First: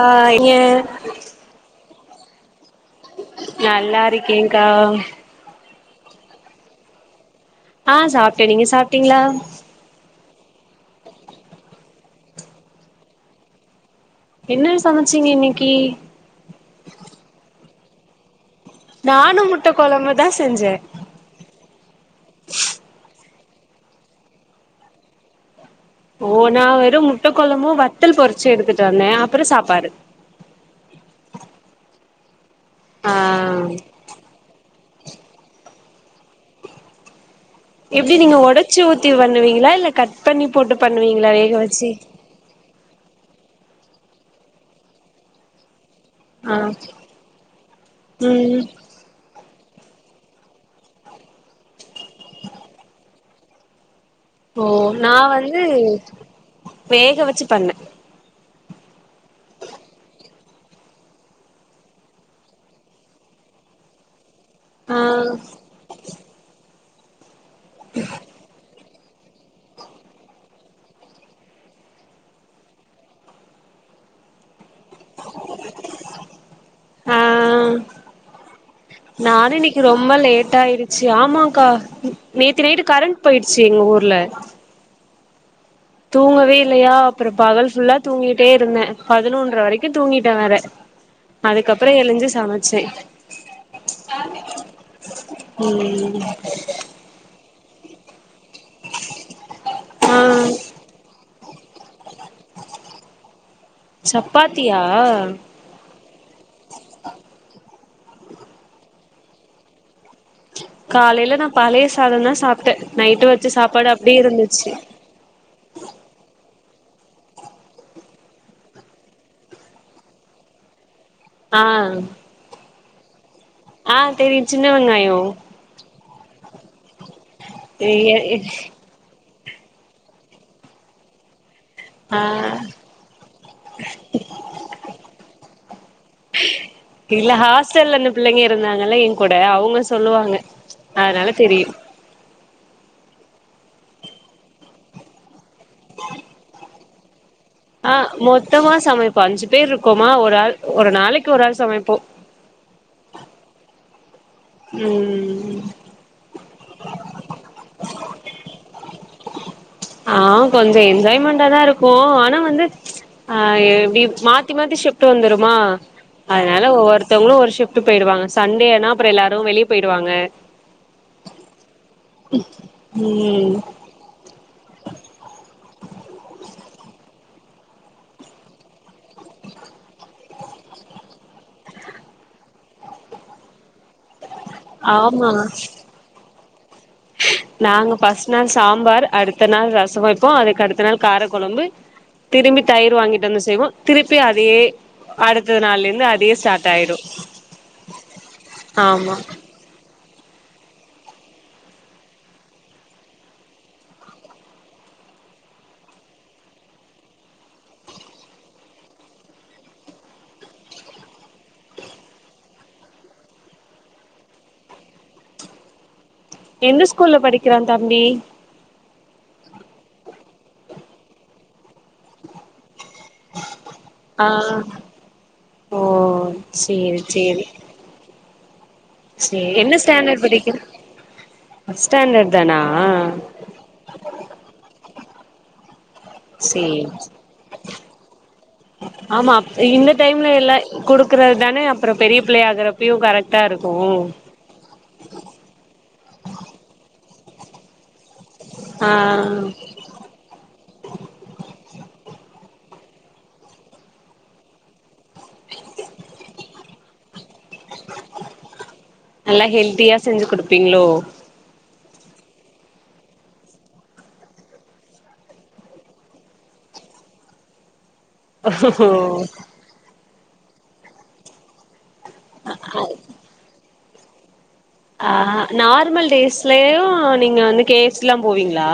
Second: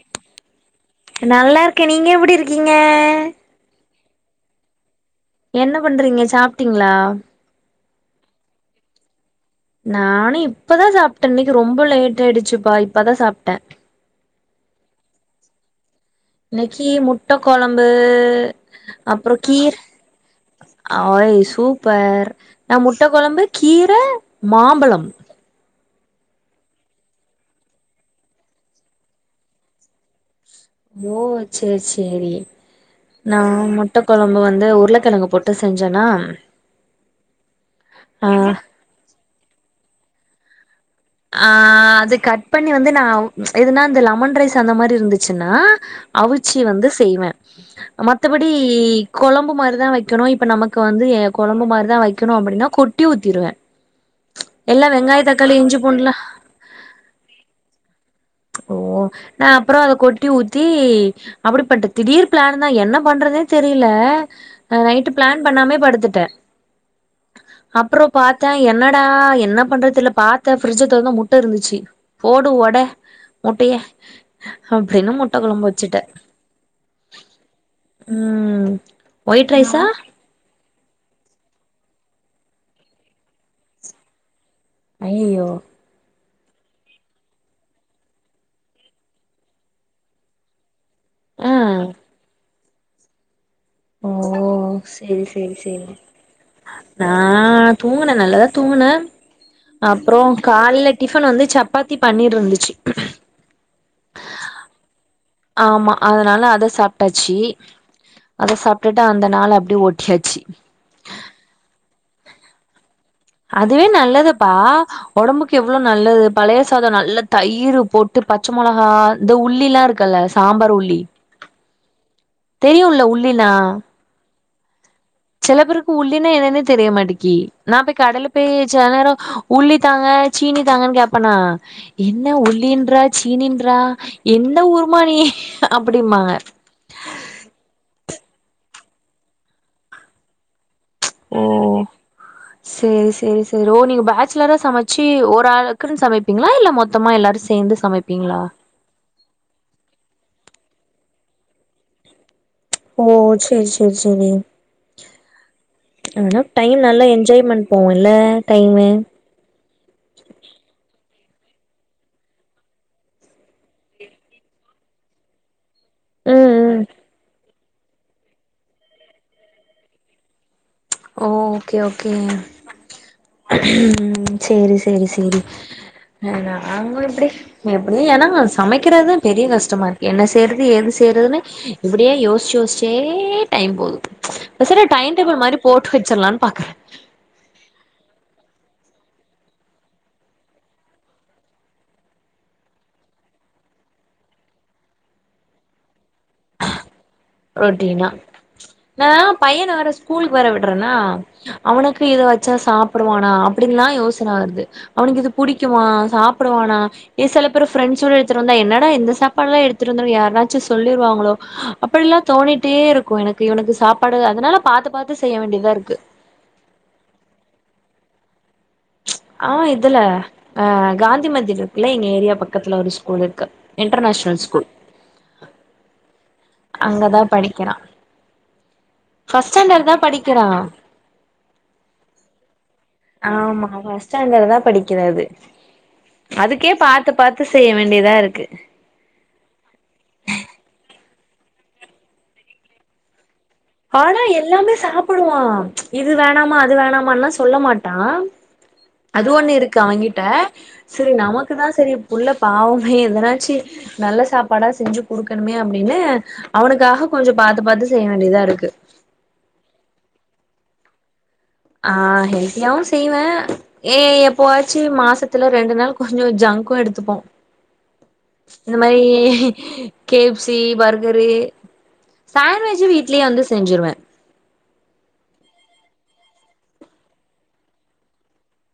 ஆ ஏ நல்லா இருக்கேன். நீங்க எப்டி இருக்கீங்க. நல்லா இருக்கேக்கா என்ன பண்றீங்க சாப்ட்டீங்களா ஆ சாப்ட்டேன் நீங்க சாப்ட்டீங்களா நானும் இப்பதான் சாப்ட்டேன் இன்னைக்கு ரொம்ப லேட் ஆயிடுச்சுப்பா இப்பதான் சாப்ட்டேன் என்னன்ன சமச்சீங்க இன்னைக்கு இன்னைக்கு முட்டை கொழம்பு அப்றம் நானு முட்ட கீர கொழம்பு தா செஞ்சே அ ஐ சூப்பர் நான் முட்டை கொழம்பு கீரை மாம்பழம் ஓ நான் வெறும் முட்டகொழம்பும் வத்தல் பொறிச்சு எடுத்துட்டு வந்தேன் அப்றம் சாப்பாடு ஓ சேரி சேரி ஆ நான் முட்ட கொழம்பு வந்து உருளைக்கெழங்கு பொறு ப செஞ்சேனா எப்டி நீங்க ஆ உடைச்சு ஊத்தி பண்ணுவீங்களா இல்ல கட் பண்ணி போட்டு பண்ணுவீங்களா வேக வச்சு ப்பண்ணி வந்து நான் எதுனா அந்த லெமன் ரைஸ் அந்த மாரி இருந்துச்சுன்னா அவிச்சி ஆ வந்து செய்வேன் மத்தபடி ம் கொழம்பு மாரிதான் வைக்கணும் இப்ப நமக்கு வந்து கொழம்பு மாரிதான் வைக்கணும் அப்டின்னா கொட்டி ஊத்திடுவேன் ஓ எல்லா நா வெங்காயோ தக்காளி வந்து இஞ்சி பூண்டுலா வேக வெச்சு பண்ணு ஓ நா அப்றோ அத கொட்டி ஊத்தி அப்டிபன்ட்ட திடீர் பிளான்தா என்ன பண்றதுனே தெரில நைட்டு பிளான் பண்ணாமே படுத்துட்ட அப்றோ பா த்தா என்னடா என்ன பண்றது தெரில பாத்த ஃப்ரிட்ஜ் தொறந்து முட்ட இருந்துச்சு போடு ஒட முட்டய அப்டின்னு முட்ட கொழம்பு வெச்சுட்ட ஆ ஆ ம் ஒயிட் நானு இன்னைக்கு ரைஸா ரொம்ப லேட் ஆயிடு சி ஆமாங்க்கா நேத்தி நைட்டு கரண்ட் போயிடுச்சு எங்க ஊர்ல அய்யய்யோ தூங்கவே இல்லையா அப்றோ பகல் ஃபுல்லா தூங்கிட்டே இருந்தேன் பதினொன்ற வரைக்கு தூங்கிட்டன் வேற ஆ அதுக்கப்றோ எழுந்து சமைச்சேன் ஓ செரி செரி செரி ம் நா தூங்குன நல்லதா தூங்குன ஆ அப்றோ காலைல டிஃபன் வந்து ச ப்பாதி பன்னீர் இருந்துச்சு சப்பாத்தியா ஆமா அதனால அத சாப்ட்டாச்சு அத சாப்ட்டுட்டு அந்த நாள அப்டி ஒட்டியாச்சு காலைல நா பழைய சாதோந்தான் சாப்ட்ட நைட்டு வெச்ச அதுவே சாப்பாடு அப்டியே நல்லதுப்பா இருந்துச்சு ஒடம்புக்கு எவ்ளோ நல்லது பழைய சாதோ நல்லா தயிர் போட்டு பச்ச மொளகா இந்த உள்ளில்லா இருக்கல்ல சாம்பார் உள்ளி ஆ தெரியுல உள்ளெல்லா ஆ தெரியு சின்ன வெங்காயோ சில பேருக்கு உள்ளினா என்னனே தெரிய மாட்டிக்கி நா போய் கடலை போய் செல நேரோ உள்ளி தாங்க சீனி தாங்கன்னு கேப்பனா என்ன ஆ உள்ளின்றா சீனின்றா என்ன ஊருமா நீ அப்டிம்பாங்க இதுல ஹாஸ்டல்ல இந்த பிள்ளைங்க இருந்தாங்கல்ல என் கூட அவுங்க சொல்லுவாங்க அதனால ஓ தெரியு சேரி சேரி சேரி ஓ நீங்க பேச்சலரா சமைச்சு ஒரு ஆள் டக்குனு சமைப்பீங்ளா இல்ல மொத்தமா எல்லாரு சேந்து ஆ சமைப்பீங்களா மொத்தமா சமைப்போ அஞ்சு பேர் இருக்கோமா ஒரு ஆள் ஒரு நாளைக்கு ஒரு ஆள் சமைப்போ ஓ சேரி சேரி சேரி ம் ஆனா டைம் நல்லா என்ஜாய்மெண்ட் போவுல்ல டைமு ஆ கொஞ்சோ என்ஜாய்மெண்டாதா இருக்கு ஆனா வந்து ஆ எப்டி மாத்தி மாத்தி ஷிப்ட்டு வந்துருமா ம் அதனால ம் ஒவ்வொருத்தவங்களு ஒரு ஷிஃப்ட் போயிடுவாங்க சண்டேனா அப்றோ எல்லாரு வெளிய போயிடுவாங்க ஓ ஓகே ஓகே ம் ம் சேரி சேரி சேரி ஆ அவுங்க எப்டி? எப்டி ஏனா சமைக்கிறதுதா பெரிய கஷ்டமா இருக்கு என்ன செய்யறது எது செய்யறதுன்னு இப்டியே யோசிச்சு யோசிச்சே டைம் போகுது பேசறா டைம் ஆமா டேபிள் மாரி போட்டு வெச்சிர்லானு பாக்குற நாங்க ஃபர்ஸ்ட் நாள் சாம்பார் அடுத்த நாள் ரசோ வெப்போ அதுக்கு அடுத்த நாள் கார கொழம்பு திரும்பி தயிர் வாங்கிட்டு வந்து செய்வோ திருப்பி அதே அடுத்த நாள்ளிந்து அதே ஸ்டார்ட் ஆயிடு ரொட்டீனா நா ஆமா பையன வேற ஸ்கூலுக்கு வர விட்றன்னா அவனுக்கு இத வெச்சா சாப்புடுவானா அப்பிடின்னுல்லா யோசன வருது அவனுக்கு இது புடிக்குமா சாப்புடுவானா ஏ சில பேரு ஃப்ரெண்ஸ்ரொல் எடுத்துட்டு வந்தா என்னடா இந்த சாப்பா எல்லா எடுத்துட்டு வந்தனு யாராச்சு சொல்லி ர்வாங்களோ அப்பெல்லா தோணிட்டே இருக்கு எனக்கு இவனுக்கு சாப்பாடு அதுனால பாத்து பாத்து செய்ய வேண்டிதா இருக்கு எந்த ஸ்கூல்ல படிக்கிறான் தம்பி ஆ இதுல அ காந்தி மந்திர் இருக்குல்ல எங்க ஏரியா பக்கத்துல ஒரு ஸ் கூல் இருக்கு ஆ இன்டர்நேஷ்னல் ஸ்கூல் ஓ சேரி அங்கதா படிக்கெறான் சேன்னு ஸ்டாண்டர்ட் படிக்க ஃபஸ் ஸ்டாண்டர்ட் தானா ஃபஸ் ஸ்டாண்டர்ட் தா படிக்கறது அதுக்கே சேரி பாத்து பாத்து செய்ய வேண்டியதா இருக்கு ஆமா அப் இந்த டைம்ல எல்லா குடுக்குறது தானே அப்பறொப் பெரிய புள்ளை ஆகறப்பையு கர ட்டா இருக்கு ஆனா எல்லாமே சாப்புடுவான் இது வேணாமா அது வேணாமான்ல்லா சொல்ல மா டான்‌ ஆ அது ஒண்ணு இருக்கு அவங்கிட்ட செரி நமக்கு தா செரி புள்ள பாவமே எதனாச்சு நல்ல சாப்பாடா செஞ்சு குடுக்கெணுமே அப்டின்னு அவனுக்காக கொஞ்சொ பாத்து பாத்து செய்ய வேண்டியதா இருக் நல்லா ஹெல்த்தியா செஞ்சு குடுப்பீங்களோ ஆ ஹெல்த்தியாவு செய்வே ஏ எப்போவாச்சு மாசத்துல ரெண்டு நாள் கொஞ்சொ ஜங்க்கு எடுத்துப்போ இந்த ஓஹோ மாரி K F C burger sandwich வீட்லயே வந்து செஞ்சுருவே ஆ நார்மல் டேஸ்லயு நீங்க வந்து கே யஃப் சி எலா போவீங்களா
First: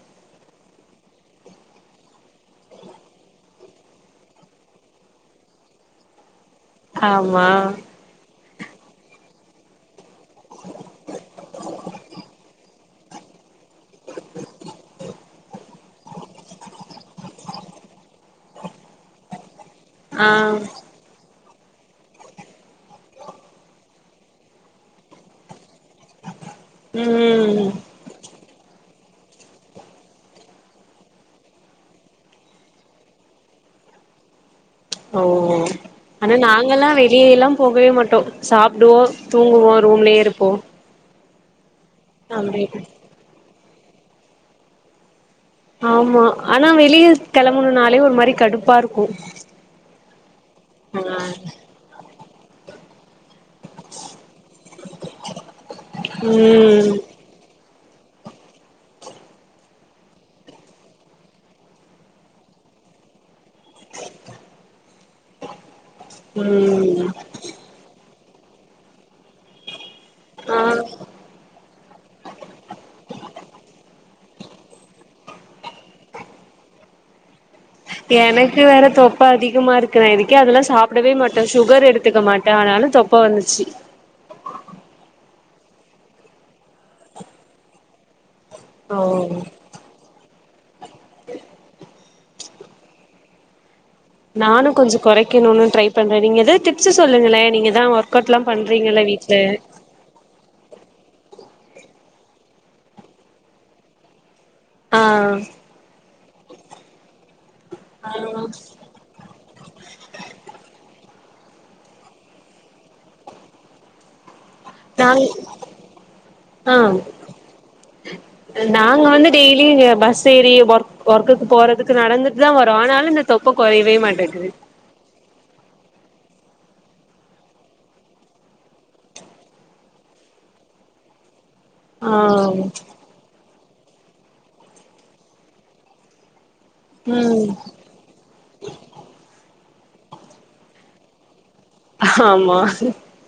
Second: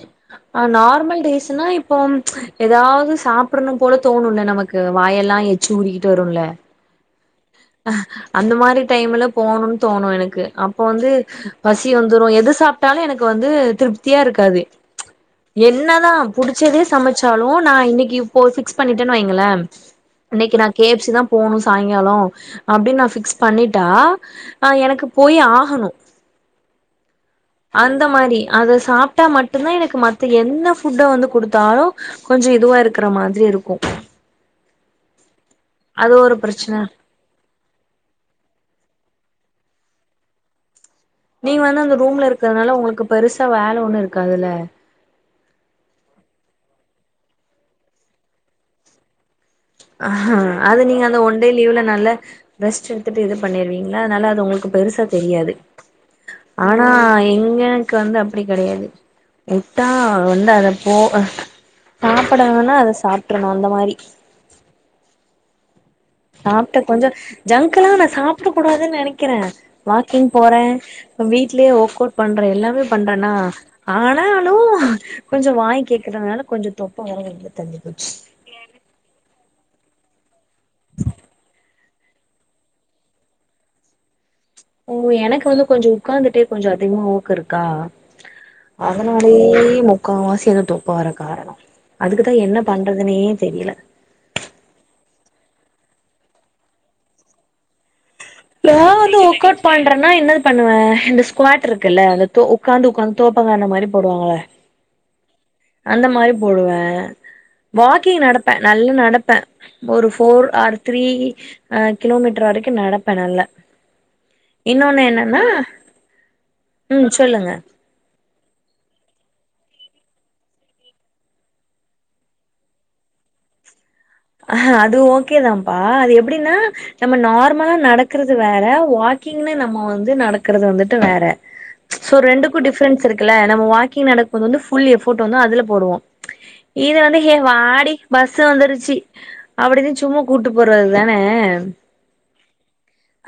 ஜிப்னா ஆ நார்மல் டேஸ்ன்னா இப்போ எதாவ்து சாப்படணும்போல தோணுல நமக்கு வாயெல்லா எ ச்சி ஊறிக்கிட்டு வருல்ல ஆமா அந்த மாரி டைம்ல போணுனு தோணு எனக்கு அப்ப வந்து பசி வந்துரு எது சாப் ட்டாலு எனக்கு வந்து த்ருப்தியா இருக்காது என்னதா புடுச்சதே சமச்சாலு நா இன்னெக்கி இப்போ ஃபிக்ஸ் பண்ணிட்டேன்னு வைங்களே ஆ இன்னெக்கி நா கே யஃப் சி தா போணு சாய்ங்காலோ அப்டின் நா ஃப்க்ஸ் பண்ணிட்டா ஆ எனக்கு போயி ஆகணு ம் அந்த மாரி அத சாப்ட்டா மட்டு்ந்தா எனக்கு மத்த என்ன ஃபுட்ட வந்து குடுத்தாலு கொஞ்சொ இதுவா இருக்குற மாதிரி இருக்கு ஓ அது ஒரு ஆனா பிரச்சன நாங்கெல்லா வீ வெளியே எல்லாம் போகவே மாட்டோ சாப்டுவோ தூங்குவோ ரூம்லெயே இருப்போ நீங்க வந்து அந்த ரூம்ல அப்டி இருக்கறனால உங்களுக்கு பெருசா வேல ஒண்ணு இருக்காதில்ல ஆமா ஆனா வெளிய கெளம்பனுன்னாளே ஒரு மாரி கடுப்பா இருக்கு ஆ ஆ அது நீங்க அந்த வன்டே லீவ்ல நல்ல ரெஸ்ட் எடுத்துட்டு இது பண்ணிருவீங்ல்ல அதனால அது உங்களுக்கு பெருசா தெரியாது ஆனா ம் எங்கக்கு வந்து அப்டி கெடையாது உட்டா வந்து அத போ அ சாப்பட வேணா அத சாப்ட்டறனு அந்த மாரி சாப்ட ம் கொஞ்சோ ஜங்க்கு எல்லா நா சாப்ட கூடாதுன்னு நெனைக்கிறே வாக்கிங் ஆ போறே வீட்லயே ஒர்க் அவுட் பண்றே எல்லாமே பண்றேனா ஆ னானாலு கொஞ்சோ வாய் கேக்குதுனால கொஞ்சோ தொப்ப வர தெரிஞ்சு போச்சு எனக்கு வேற தொப்ப அதிகமா இருக்கு நா இதுக்கே அதெல்லா சாப்டவே மாட்டே சுகர் எடுத்துக்க மாட்டே ஆனாலு தொப் ப வந்துச்சு ஓ எனக்கு வந்து கொஞ்சோ ஒக்காந்துட்டே கொஞ்சோ அதிகமா ஒர்க் இருக்கா ஓ அதனாலயே மு க்காவாசி அதுவு தொப்ப வர காரணோ அதுக்கு தா என்ன பண்றதுனே தெரில நானு கொஞ்சோ கொறைக்கணுன்னு ட்ரை பண்றே நீங்க எதா டிப்ஸ்ஸு சொல்லுங்களே நீங்க தா வொர் நா வந்து வொர்க்கவுட் பண் றனா என்னது பண்ணுவே இந்த ஸ்குவாட் இருக்குல்ல அந்த தொ உக்காந்து உக்காந்து தோப்பங்கறன மாரி போடுவாங்கள ஆ அந்த மாரி போடுவே ஆ வாக்கிங் நடப்பே நல்லா நடப்பே ஒரு ஃபோர் ஆர் த்ரீ அ கிலோமீட்டர் வரைக்கு நடப்பே நல்ல இன்னொன்னு நாங் என்னன்னா ஆ ம் சொல்லுங்க நாங்க வந்து டெய்லி பஸ் ஏறி ஒர்க் ஒர்க்குக்கு போறதுக்கு நடந்துட்டு தா வரோ ஆனாலு இந்த தொப்ப கொறையவே மாட்டேங்குது அது ஓகே தாப்பா அது எப்டின்னா நம்ம நார்மலா நடக்கறது வேற வாக்கிங்ன்னு நம்ம வந்து நடக்கறது வந்துட்டு வேற ஆ சோ ரெண்டுக்கு டிஃபரென்ஸ் இருக்குல்ல நம்ம வாக்கிங் நடக்குபோது வந்து ஃபுல் எஃபர்ட் வந்து அதுல போடுவோ இது வந்து ஹே ம் வாடி பஸ்சு வந்துருச்சு அப்டின்னு சும்மா கூட்டு போறது தான ஹாமா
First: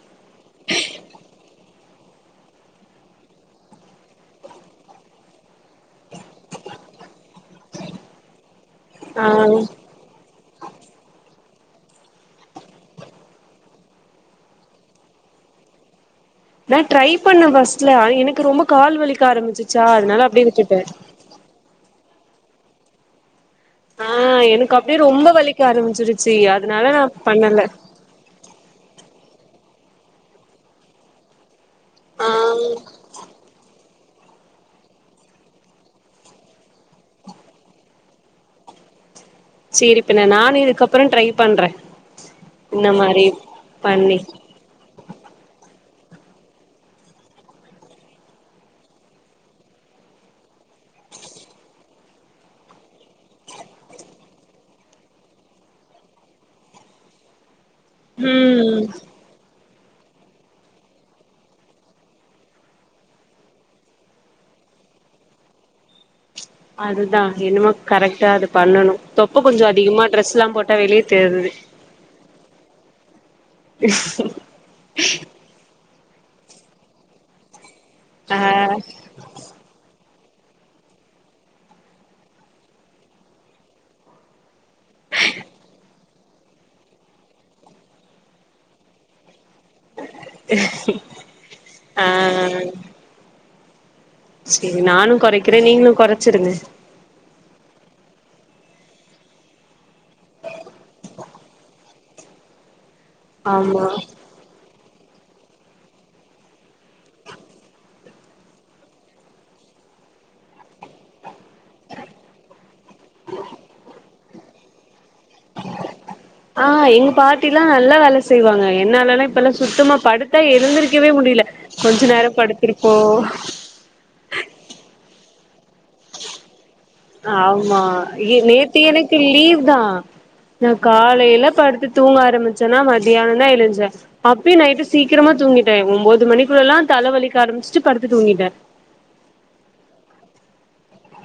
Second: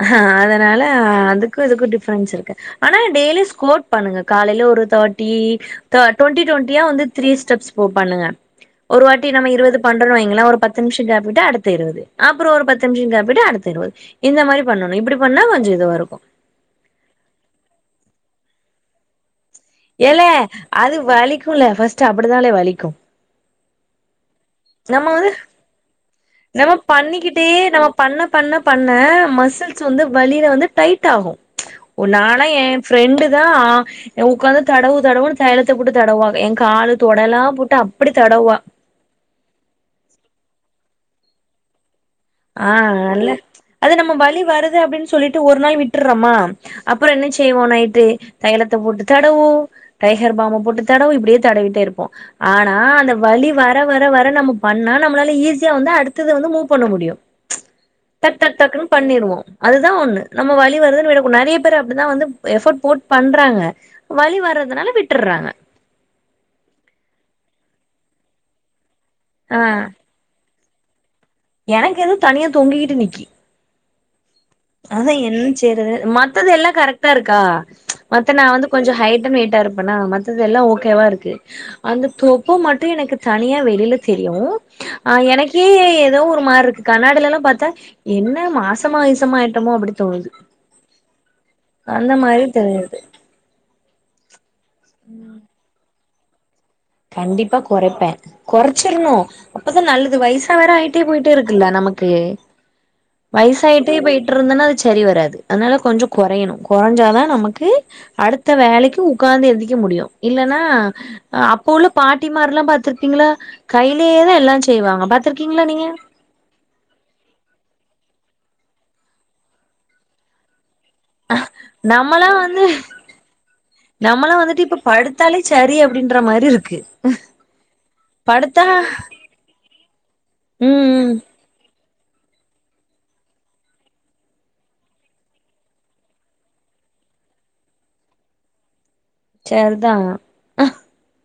ஹ அதனால அதுக்கு இதுக்கு டிஃப்ரென்ஸ் இருக்கு ஆனா டெய்லியு ஸ்கோட் பண்ணுங்க காலேல ஒரு தேர்ட்டி த டுவெண்டி டுவெண்டியா வந்து த்ரீ ஸ்டெப்ஸ் ஃபோ பண்ணுங்க ஒரு ஆ வாட்டி நம்ம இருபது பண்றோ வைய்ங்களே ஒரு பத் து நிமிஷோ கேப் விட்டு அடுத்த இருவது அப்பறோ ஒரு பத்து நிமிஷோ கேப் விட்டு அடுத்த இருவது இந்த மாரி பண்ணனு இப்டி பண்ணா கொஞ்சோ இதுவரு நா ட்ரை பண்ணே ஃபஸ்ட்டுல ஆனா எனக்கு ரொம்ப கால் வலிக்க ஆரம்பிச் ஏலே அது வலிக்குல ஃபஸ்ட்டு அப்டி தாலே வலிக்கு ஆ எனக்கு அப்டியே நம்ம வந்து ரொம்ப வலிக்க ஆரம்பிச்சிருச்சி நம்ம அதனால நா பண்ணிக்கிட்டே பண்ணல நம்ம பண்ண பண்ண பண்ண மசில்ஸ் வந்து வலில வந்து டைட் ஆகு ஆ உன்னால என் ஃப்ரெண்டு தா ஏ உக்காந்து தடவு தடவுன்னு தைலத்த போட்டு தடவுவாக எ கால் தொட எல்லா போட்டு அப்டி தடவுவா செரி இப்ப நானு இதுக்கப்பறோ ட்ரை பண்றே ஆ இந்த மாரி நல்ல அது நம்ம பண்ணி வலி வருது அப்டின்னு சொல்லிட்டு ஒரு நாள் விட்றோமா அப்பறோ என்ன செய்வோ நைட்டு தையலத்த போட்டு தடவோ டைகர் பாம்ப போட்டு தடவு இப்டியே தடவிட்டே இருப்போ ஆனா அந்த வலி வர வர வர நம்ம பண்ணா நம்மளால ஈஸியா வந்து அடுத்தது வந்து மூவ் பண்ண முடியு டக் டக் ம் டக்குன்னு பண்ணிருவோ அது தா ஒண்ணு நம்ம வலி வருதுன்னு விட கூட நெறைய பேரு அப்டி தா வந்து எஃபர்ட் போட்டு பண்றாங்க வலி வர்றதுனால விட்டறாங்க அது தா என்னமோ கரெக்ட்டா அது பண்ணனு தொப்ப ஆ கொஞ்சோ அதிகமா ட்ரெஸ் எல்லா போட்டா வெளியே தெரிது எனக்கு எதுவு தனியா தொங்கிக்கிட்டு நிக்கி அதான் என்ன செய்றது மத்தது எல்லாம் கரெக்ட்டா இருக்கா மத்த நா ஆ வந்து கொஞ்சம் ஹைட்டன் வெயிட்டா இருப்பனா எல்லாம் ஓகேவா இருக்கு அந்த தொப்பு மட்டும் எனக்கு தனியா வெளில தெரியு ஆ எனக்கே எதோ ஒரு மாரி இருக்கு கண்ணாடில எல்லாம் பார்த்தா என்ன மாசமா கிசமா சும்மா அப்பிடி தோணுது ஆ அந்த மாரி தெ செரி நானும் கொறைக்கிறேன் நீங்களும் கொறச்சிருங்க கண்டிப்பா கொறைப்பேன் கொறச்சிடணும் அப்பதான் நல்லது வய்சா வேற ஆய்ட்டே போயிட்டே இருக்குல்ல நமக்கு ஆமா வய்சாயிட்டே போயிட்டு இருந்தன்னா அது சரி வராது அதனால கொஞ்சம் கொறையணும் கொறஞ்சாதான் நமக்கு அடுத்த வேலைக்கு உக்காந்து எந்திருக்க முடியும் இல்லன்னா குலு பாட்டி மார் எல்லாம் பாத்துருப்பீங்கள்ல கைய்லேயேதான் எல்லாம் செய்வாங்க பாத்திருக்கீங்களா நீங்க ஆ எங்க பாட்டி எல்லாம் நல்லா வேல செய்வாங்க என்னாலல்லா இப்பல்லாம் சுத்தமா படு த்தா எழுந்திருக்கவே முடியல கொஞ்ச நம்மளா நேரம் வந்து படுத்திருப்போ நம்மளா வந்துட்டு இப்ப படுத்தாலே சரி அப்டின்ற மாதிரி இருக்கு ஆமா படுத்தா நேத்து எனக்கு லீவ் தான் நான் ம் ம் காலையில படுத்து தூங்க ஆரம்பிச்சன்னா மத்தியானம் தான் எழுஞ்சன் அப்பியும் நைட்டு சீக்கிரமா தூங்கிட்டேன் ஒம்போது மணிக்குள்ளல்லா தல வலிக்க ஆரம்பிச்சிட்டு படுத்து தூங்கிட்டேன் செர்தான்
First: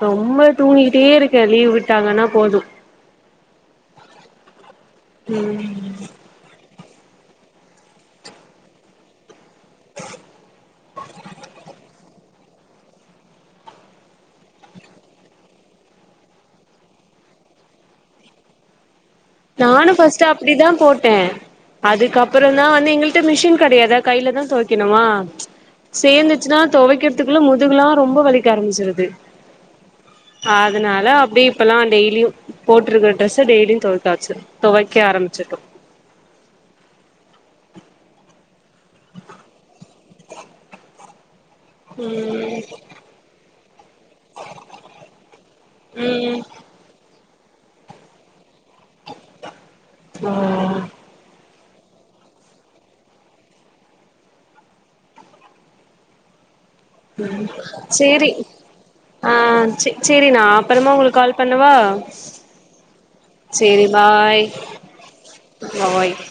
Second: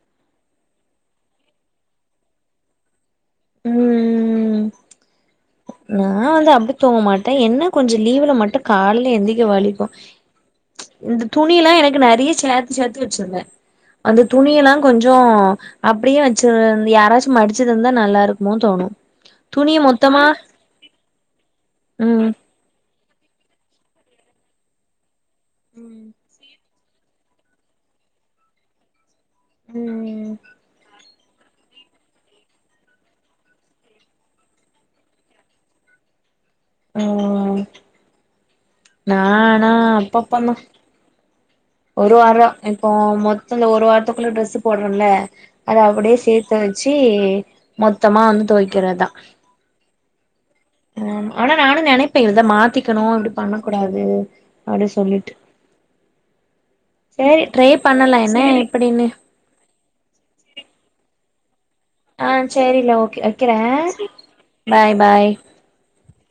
ரொம்ப தூங்கிட்டே இருக்கேன் லீவ் விட்டாங்கன்னா போதும் ம் ம் நா வந்து அப்படி தூங்க மாட்டே என்ன கொஞ்சம் லீவுல மட்டும் காலைல எந்திரிக்க வலிக்கும் இந்த துணி எல்லாம் எனக்கு நெறைய சேத்து சேத்து வெச்சுறே அந்த துணியல்லாம் கொஞ்சம் அப்டியே வெச்சு நீ யாராச்சும் மடிச்சு தந்தா நல்லா இருக் மோ தோணு துணிய நானும் மொத்தமா ஃபர்ஸ்ட் அப்டி தான் போட்டேன் ம் அதுக்கப்பற தா நான் வந்து எங்களிட்ட மிஷின் கெடையாதா கைய்ல தான் தொய்க்கணுமா சேந்துச்சுன்னா தொவைக்கிறதுக்குள்ள முதுகுல்லாம் ரொம்ப வலிக்க ஆரம்பிச்சிருது ம் அதனால அப்டி இப்பல்லாம் டெய்லியும் போட்டுட்டுருக்கற ட்ரெஸ டெய்லியும் தொவச்சாச்சு தொவைக்க ஆரம்பிச்சிடோம் ம் நா ஆனா அப்ப பண்ணோ ஒரு வாரம் ம் இப்போ மொத்தல ஒரு வாரத்துக்குள்ள ட்ரெஸ் போடுறம்ல அத அப்டியே சே ம் த்து வெச்சி மொத்தமா வந்து தொவக்கிறதுதான் ஹம் ஆனா நானும் நெனைப்பேன் இததா மாத்திக்கணும் அப்டி பண்ணக்கூடாது அப்டின்னு சொல்லிட்டு செரி ட்ரை பண்ணலாம் என்ன எப்டின்னு செ செரி நான் அப்பறமா உங்குளுக்கு கால் பண்ணவா ஆ செரில ஓகே சேரி வெக்கிறேன் பாய் பாய் பாய் [inaudible]